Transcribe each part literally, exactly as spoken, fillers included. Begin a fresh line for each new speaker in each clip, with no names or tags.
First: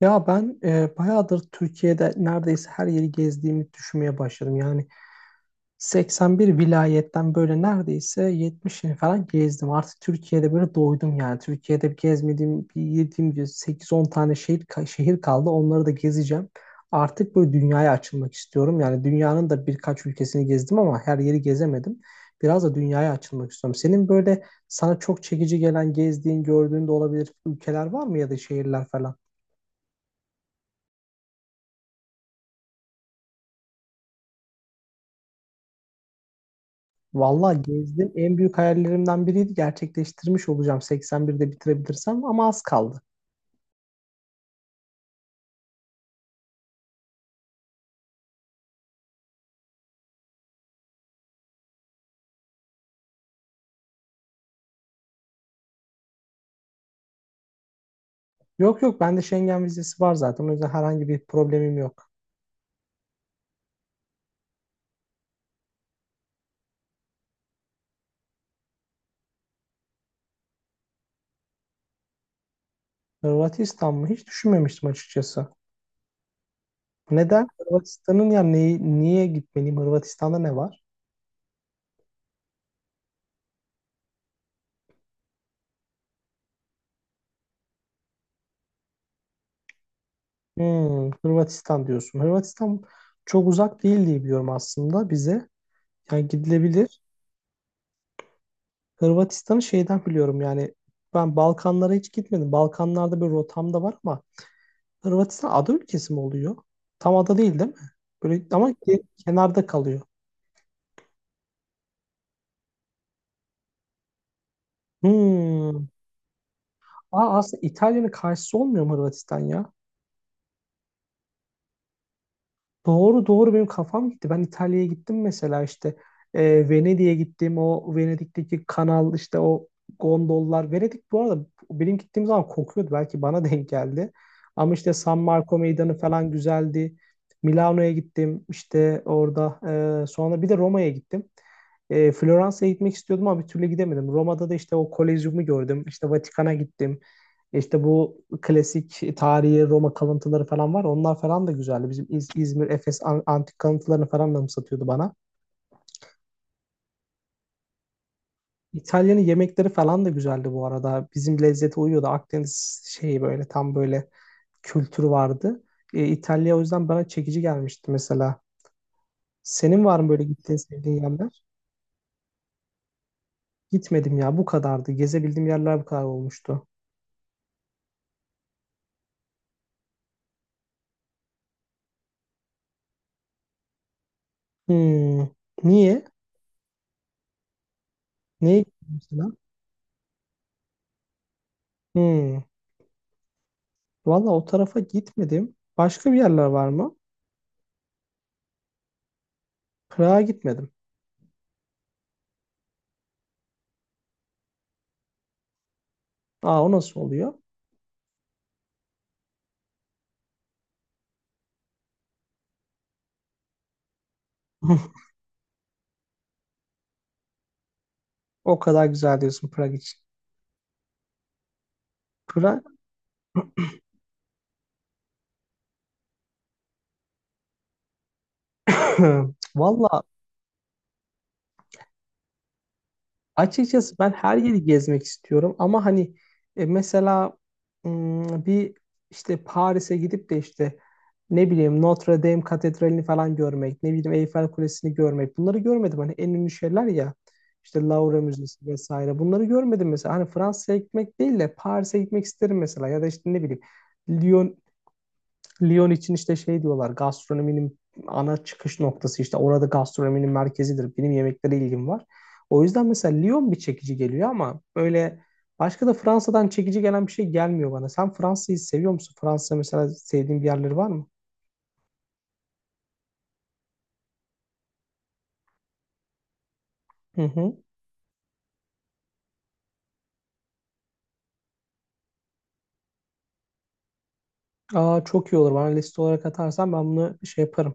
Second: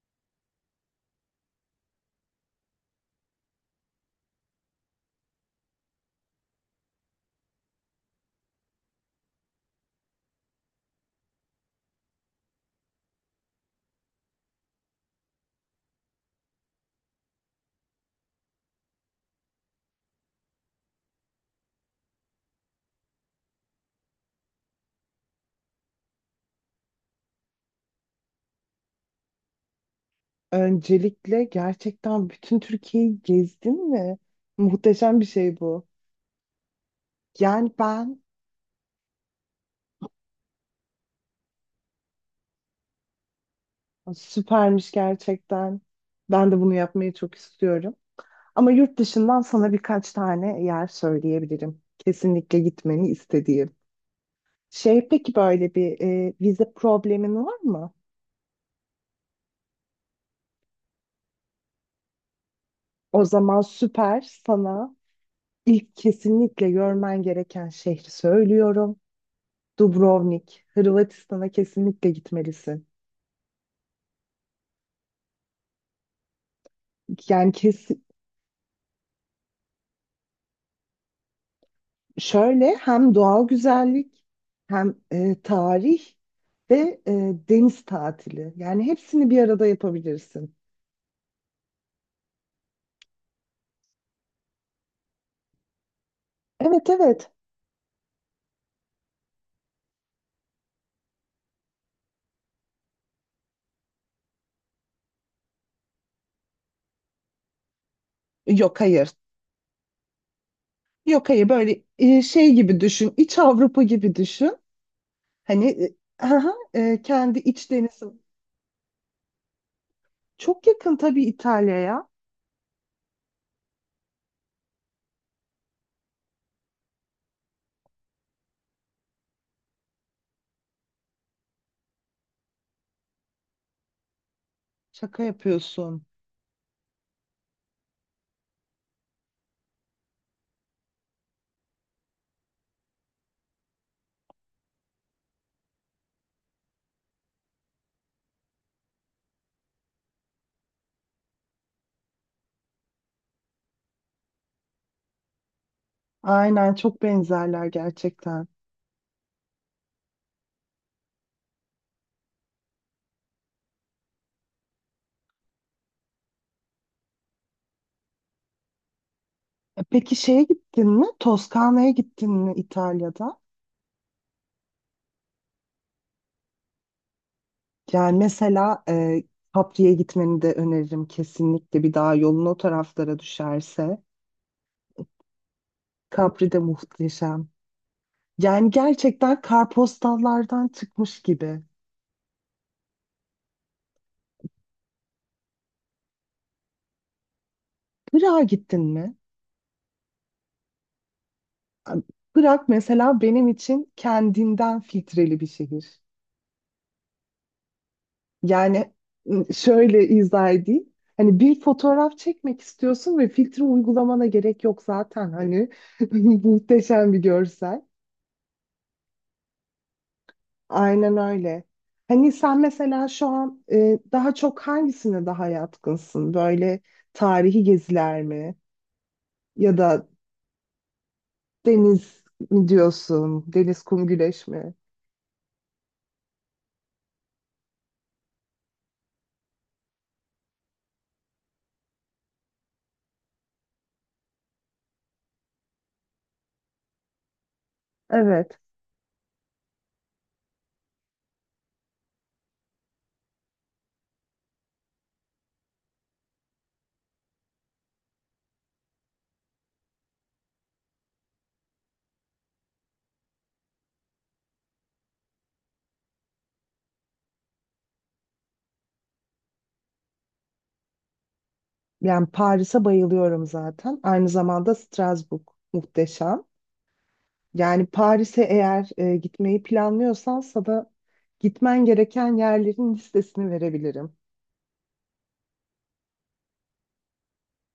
Ya ben e, bayağıdır Türkiye'de neredeyse her yeri gezdiğimi düşünmeye başladım. Yani seksen bir vilayetten böyle neredeyse yetmişini falan gezdim. Artık Türkiye'de böyle doydum yani. Türkiye'de gezmediğim, bir yediğim gibi sekiz on tane şehir, ka- şehir kaldı. Onları da gezeceğim. Artık böyle dünyaya açılmak istiyorum. Yani dünyanın da birkaç ülkesini gezdim ama her yeri gezemedim. Biraz da dünyaya açılmak istiyorum. Senin böyle sana çok çekici gelen, gezdiğin, gördüğün de olabilir ülkeler var mı ya da şehirler falan?
Öncelikle gerçekten bütün Türkiye'yi gezdin mi? Muhteşem bir şey bu.
Vallahi
Yani
gezdim.
ben
En büyük hayallerimden biriydi. Gerçekleştirmiş olacağım seksen birde bitirebilirsem ama az kaldı.
süpermiş gerçekten. Ben de bunu yapmayı çok istiyorum. Ama yurt dışından sana birkaç tane yer söyleyebilirim. Kesinlikle gitmeni istediğim. Şey peki böyle bir e, vize problemin var mı?
Yok yok, bende Schengen vizesi var zaten. O yüzden herhangi bir problemim yok.
O zaman süper, sana ilk kesinlikle görmen gereken şehri söylüyorum. Dubrovnik, Hırvatistan'a kesinlikle gitmelisin.
Hırvatistan mı? Hiç düşünmemiştim açıkçası. Neden?
Yani kes,
Hırvatistan'ın ya neyi, niye gitmeliyim? Hırvatistan'da ne var?
Şöyle hem doğal güzellik, hem e, tarih ve e, deniz tatili. Yani hepsini bir arada yapabilirsin.
Hmm, Hırvatistan diyorsun. Hırvatistan çok uzak değil diye biliyorum aslında bize. Yani
Evet,
gidilebilir.
evet.
Hırvatistan'ı şeyden biliyorum, yani ben Balkanlara hiç gitmedim. Balkanlarda bir rotam da var ama Hırvatistan ada ülkesi mi oluyor? Tam ada değil, değil mi? Böyle ama
Yok,
ke-
hayır.
kenarda kalıyor.
Yok hayır, böyle e, şey gibi düşün. İç Avrupa gibi düşün. Hani
Hmm.
e, aha, e,
Aa,
kendi
aslında
iç denizi.
İtalya'nın karşısı olmuyor mu Hırvatistan ya?
Çok yakın tabii İtalya'ya.
Doğru doğru, benim kafam gitti. Ben İtalya'ya gittim mesela, işte e, Venedik'e gittim. O Venedik'teki kanal, işte o gondollar. Venedik bu arada benim gittiğim zaman kokuyordu. Belki bana denk geldi. Ama işte San
Şaka
Marco Meydanı
yapıyorsun.
falan güzeldi. Milano'ya gittim, işte orada. E, sonra bir de Roma'ya gittim. E, Floransa'ya gitmek istiyordum ama bir türlü gidemedim. Roma'da da işte o Kolezyum'u gördüm. İşte Vatikan'a gittim. İşte bu klasik tarihi Roma kalıntıları falan var. Onlar falan da güzeldi. Bizim İz- İzmir, Efes an- antik kalıntılarını falan da satıyordu bana.
Aynen, çok benzerler gerçekten.
İtalya'nın yemekleri falan da güzeldi bu arada. Bizim lezzete uyuyordu. Akdeniz şeyi böyle tam böyle kültürü vardı. E, İtalya o yüzden bana çekici gelmişti mesela.
E,
Senin var mı
Peki
böyle
şeye
gittiğin
gittin
sevdiğin
mi?
yerler?
Toskana'ya gittin mi İtalya'da?
Gitmedim ya, bu kadardı. Gezebildiğim yerler bu kadar olmuştu.
Yani mesela e, Capri'ye gitmeni de öneririm kesinlikle, bir daha yolun o taraflara düşerse.
Hmm. Niye?
Capri de muhteşem.
Neye
Yani
gittin mesela?
gerçekten kartpostallardan çıkmış gibi.
Hmm. Valla o tarafa gitmedim. Başka bir yerler var mı?
Prag'a gittin mi?
Prag'a gitmedim.
Prag mesela benim için kendinden filtreli bir şehir.
Aa, o nasıl oluyor?
Yani şöyle izah edeyim. Hani bir fotoğraf çekmek istiyorsun ve filtre uygulamana gerek yok zaten. Hani muhteşem bir görsel.
O kadar güzel diyorsun Prag için.
Aynen öyle. Hani sen
Prag.
mesela şu an e, daha çok hangisine daha yatkınsın? Böyle tarihi geziler mi? Ya
Valla
da deniz mi diyorsun? Deniz,
açıkçası
kum,
ben her
güneş
yeri
mi?
gezmek istiyorum ama hani e, mesela mm, bir işte Paris'e gidip de işte ne bileyim Notre Dame Katedrali'ni falan görmek, ne bileyim Eyfel Kulesi'ni görmek, bunları görmedim. Hani en ünlü şeyler ya, işte Louvre
Evet.
Müzesi vesaire, bunları görmedim mesela. Hani Fransa'ya gitmek değil de Paris'e gitmek isterim mesela, ya da işte ne bileyim Lyon Lyon için işte şey diyorlar, gastronominin ana çıkış noktası, işte orada gastronominin merkezidir. Benim yemeklere ilgim var. O yüzden mesela Lyon bir çekici geliyor ama böyle başka da Fransa'dan çekici gelen bir şey gelmiyor bana. Sen Fransa'yı seviyor musun? Fransa mesela sevdiğin bir yerleri var mı?
Yani Paris'e bayılıyorum zaten. Aynı zamanda Strasbourg muhteşem.
Hı hı.
Yani Paris'e eğer e, gitmeyi planlıyorsan, sana gitmen gereken yerlerin listesini verebilirim.
Aa, çok iyi olur. Bana liste olarak atarsan ben bunu şey yaparım.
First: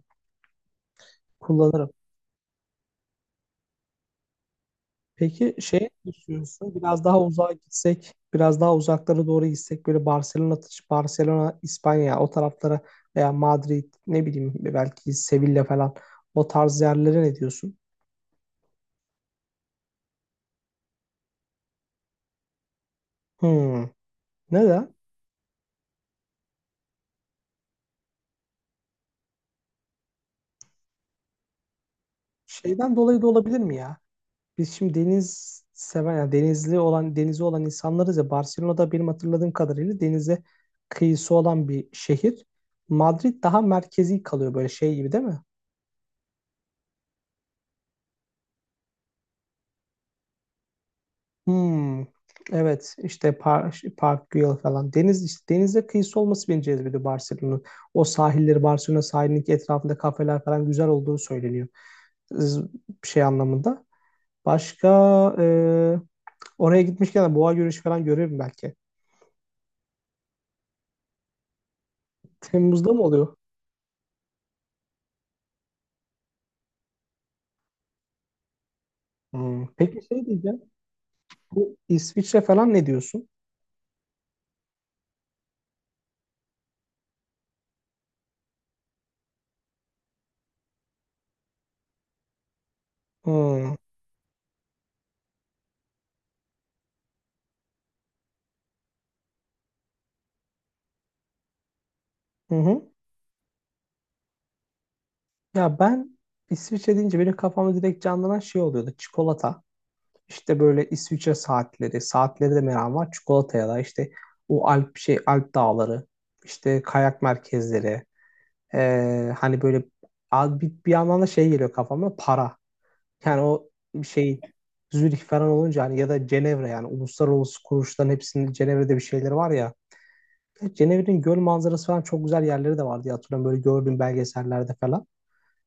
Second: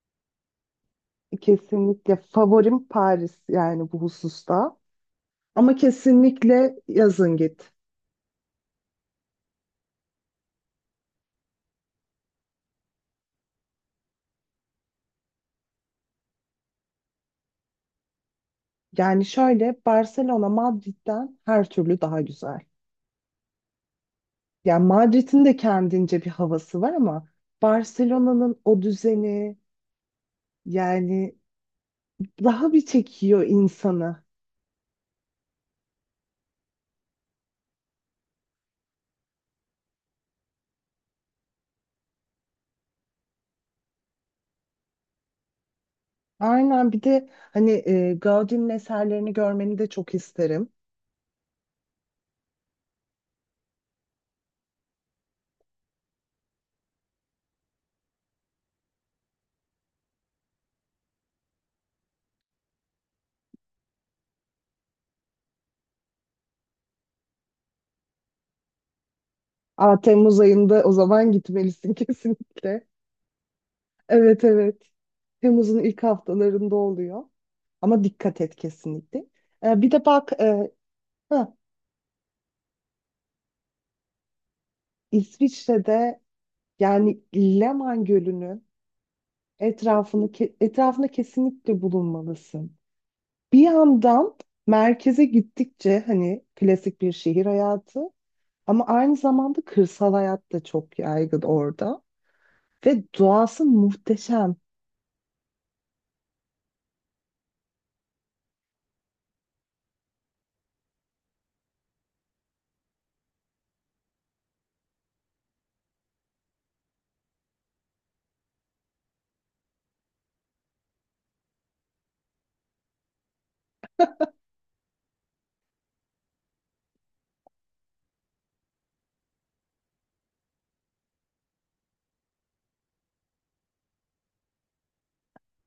Kullanırım.
Kesinlikle favorim Paris yani bu hususta.
Peki
Ama
şey ne düşünüyorsun?
kesinlikle
Biraz daha
yazın
uzağa
git.
gitsek, biraz daha uzaklara doğru gitsek böyle Barcelona, Barcelona, İspanya o taraflara, veya Madrid, ne bileyim belki Sevilla falan, o tarz yerlere ne diyorsun?
Yani şöyle, Barcelona Madrid'den her türlü daha güzel.
Hmm.
Yani
Neden?
Madrid'in de kendince bir havası var ama Barcelona'nın o düzeni yani daha bir
Şeyden dolayı da
çekiyor
olabilir mi ya?
insanı.
Biz şimdi deniz seven, yani denizli olan, denizi olan insanlarız ya, Barcelona'da benim hatırladığım kadarıyla denize kıyısı olan bir şehir. Madrid daha merkezi kalıyor böyle şey gibi, değil mi?
Aynen, bir de hani e, Gaudi'nin eserlerini görmeni de çok isterim.
Hmm, evet, işte Park, Park Güell falan. Deniz, işte denize kıyısı olması beni cezbediyor Barcelona'nın. O sahilleri, Barcelona sahilinin etrafında kafeler falan güzel olduğu söyleniyor. Z- Şey anlamında. Başka e, oraya gitmişken de boğa yürüyüşü falan görürüm belki.
Aa, Temmuz ayında o zaman gitmelisin kesinlikle.
Temmuz'da mı oluyor?
Evet, evet. Temmuz'un ilk haftalarında oluyor. Ama dikkat et kesinlikle.
Hmm,
Ee, bir
peki
de
şey
bak,
diyeceğim.
e, ha,
Bu İsviçre falan ne diyorsun?
İsviçre'de, yani Leman Gölü'nün etrafını ke- etrafında kesinlikle bulunmalısın. Bir
Hmm,
yandan merkeze gittikçe hani klasik bir şehir hayatı, ama aynı zamanda kırsal hayat da çok yaygın orada
hı hı.
ve doğası muhteşem.
Ya ben, İsviçre deyince benim kafamda direkt canlanan şey oluyordu. Çikolata. İşte böyle İsviçre saatleri, saatleri de meram var. Çikolataya da işte o Alp şey Alp dağları, işte kayak merkezleri, ee, hani böyle a- bir, bir yandan da şey geliyor kafama, para. Yani o şey Zürih falan olunca hani, ya da Cenevre, yani uluslararası kuruluşların hepsinin Cenevre'de bir şeyleri var ya. E, Cenevre'nin göl manzarası falan çok güzel yerleri de vardı diye hatırlıyorum böyle gördüğüm belgesellerde falan.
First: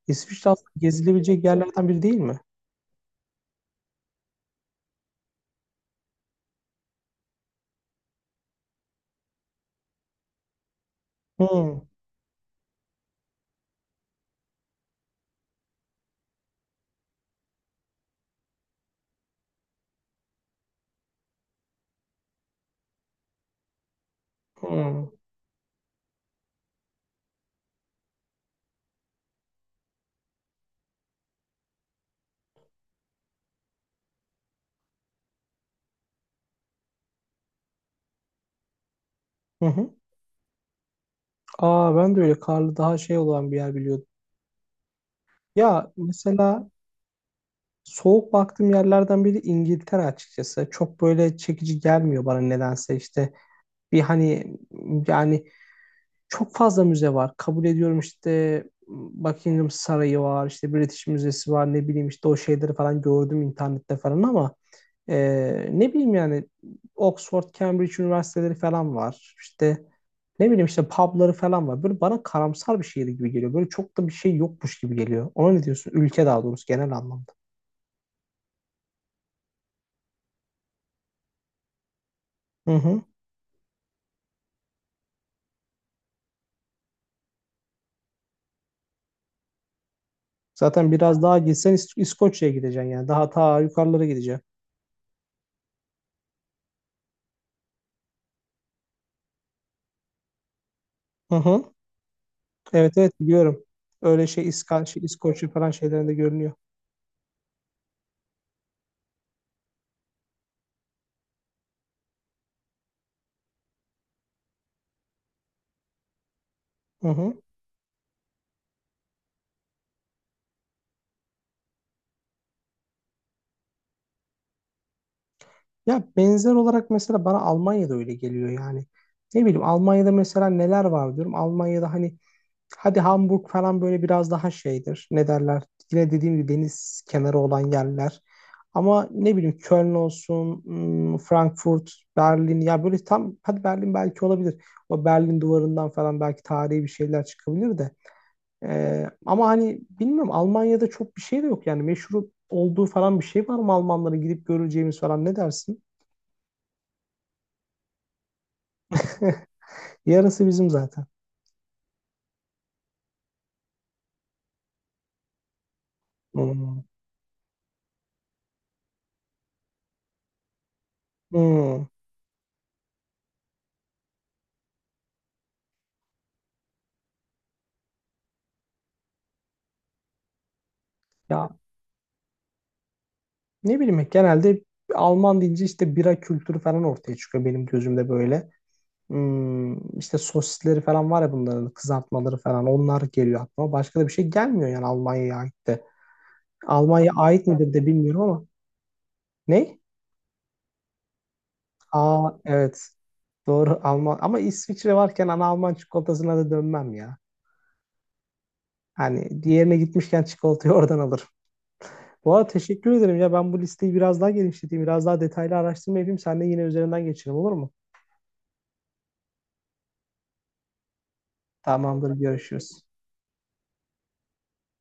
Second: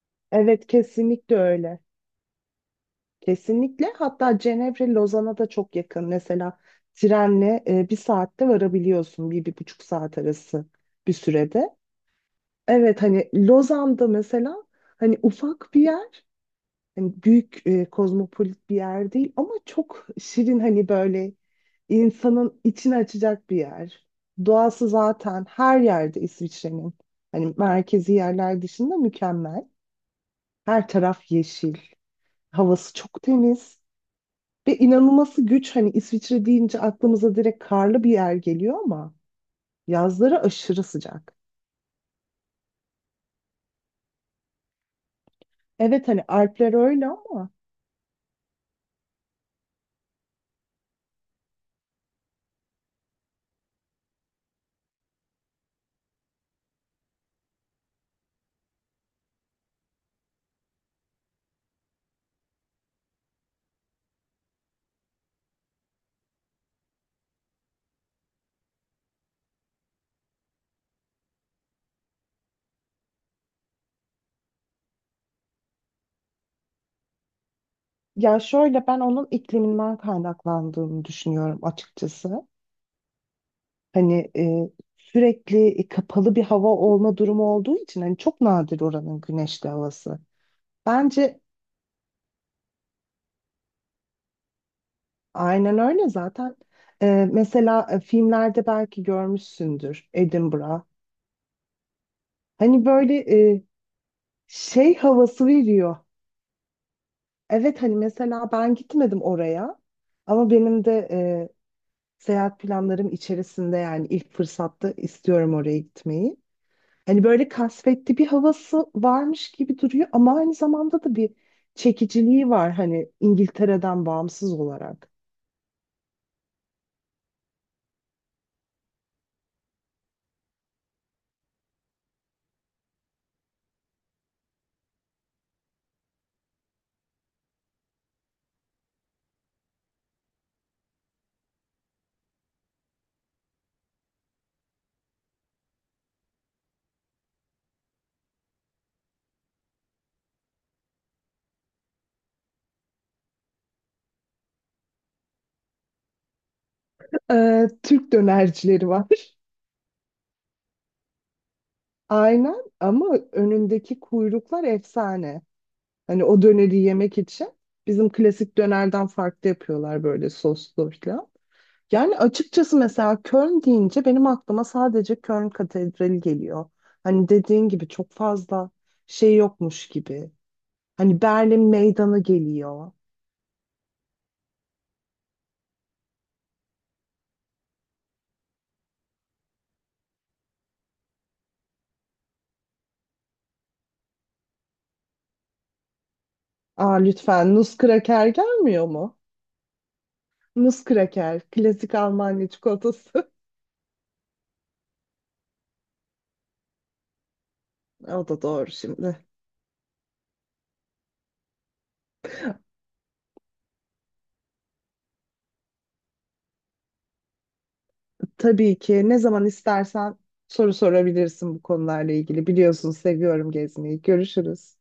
İsviçre
Evet,
aslında
kesinlikle
gezilebilecek
öyle.
yerlerden biri, değil mi?
Kesinlikle, hatta Cenevre Lozan'a da çok yakın. Mesela trenle e, bir saatte varabiliyorsun, bir, bir buçuk saat arası bir sürede.
Hı,
Evet, hani Lozan'da mesela, hani ufak bir yer, hani büyük e, kozmopolit bir yer değil ama çok şirin, hani böyle insanın içini açacak bir yer. Doğası
hı,
zaten her yerde İsviçre'nin, hani merkezi yerler dışında, mükemmel. Her taraf yeşil, havası çok temiz ve inanılması güç, hani İsviçre deyince aklımıza direkt karlı bir yer geliyor ama
hı hı.
yazları aşırı sıcak.
Aa, ben de öyle karlı daha şey olan bir yer biliyordum. Ya
Evet, hani
mesela
Alpler öyle ama.
soğuk baktığım yerlerden biri İngiltere açıkçası. Çok böyle çekici gelmiyor bana nedense, işte. Bir hani, yani çok fazla müze var. Kabul ediyorum, işte Buckingham Sarayı var, işte British Müzesi var, ne bileyim işte o şeyleri falan gördüm internette falan ama Ee, ne bileyim yani Oxford, Cambridge üniversiteleri falan var. İşte ne bileyim, işte pubları falan var. Böyle bana karamsar bir şehir gibi geliyor. Böyle çok da bir şey yokmuş gibi geliyor. Ona ne diyorsun? Ülke daha doğrusu, genel anlamda.
Ya şöyle, ben onun ikliminden kaynaklandığını düşünüyorum açıkçası.
Hı hı.
Hani e, sürekli e, kapalı bir hava olma durumu olduğu için, hani çok nadir oranın güneşli havası.
Zaten biraz daha
Bence
gitsen İs- İskoçya'ya gideceksin yani. Daha ta yukarılara gideceksin.
aynen öyle zaten. E, Mesela e, filmlerde belki görmüşsündür Edinburgh.
Hı hı.
Hani
Evet
böyle
evet
e,
biliyorum. Öyle şey, İska,
şey
şey
havası
İskoçya falan
veriyor.
şeylerinde görünüyor.
Evet, hani mesela ben gitmedim oraya ama benim de e, seyahat planlarım içerisinde, yani ilk fırsatta istiyorum oraya gitmeyi.
Hı
Hani
hı.
böyle kasvetli bir havası varmış gibi duruyor ama aynı zamanda da bir çekiciliği var, hani İngiltere'den bağımsız olarak.
Ya benzer olarak mesela bana Almanya'da öyle geliyor yani. Ne bileyim, Almanya'da mesela neler var diyorum. Almanya'da hani hadi Hamburg falan böyle biraz daha şeydir. Ne derler? Yine dediğim gibi, deniz kenarı olan yerler. Ama ne bileyim, Köln olsun, hmm, Frankfurt, Berlin. Ya böyle tam, hadi Berlin belki olabilir. O Berlin duvarından falan belki tarihi bir şeyler çıkabilir de. Ee, ama hani bilmiyorum, Almanya'da çok bir şey de yok yani, meşhur olduğu falan bir şey var mı Almanların, gidip göreceğimiz falan, ne dersin?
Ee, Türk dönercileri var.
Yarısı bizim zaten.
Aynen, ama önündeki kuyruklar efsane. Hani o döneri
Hmm.
yemek için bizim klasik dönerden farklı yapıyorlar, böyle soslu falan.
Hmm.
Yani açıkçası mesela Köln deyince benim aklıma sadece Köln Katedrali geliyor. Hani dediğin gibi çok fazla şey yokmuş gibi. Hani
Ya,
Berlin Meydanı geliyor.
ne bileyim genelde Alman deyince işte bira kültürü falan ortaya çıkıyor benim gözümde böyle. Hmm, işte sosisleri falan var ya bunların, kızartmaları falan, onlar geliyor aklıma. Başka da bir şey gelmiyor yani Almanya'ya ait de.
Aa,
Almanya'ya ait
lütfen
midir de bilmiyorum
Nuskraker
ama.
gelmiyor mu?
Ne?
Nuskraker, klasik
Aa,
Almanya
evet.
çikolatası.
Doğru Alman ama İsviçre varken ana Alman çikolatasına da dönmem ya.
O da doğru şimdi.
Hani diğerine gitmişken çikolatayı oradan alırım. Bu arada teşekkür ederim ya, ben bu listeyi biraz daha genişleteyim. Biraz daha detaylı araştırma yapayım. Sen de yine üzerinden geçelim, olur mu?
Tabii ki, ne zaman istersen soru sorabilirsin bu
Tamamdır,
konularla ilgili.
görüşürüz.
Biliyorsun, seviyorum gezmeyi. Görüşürüz.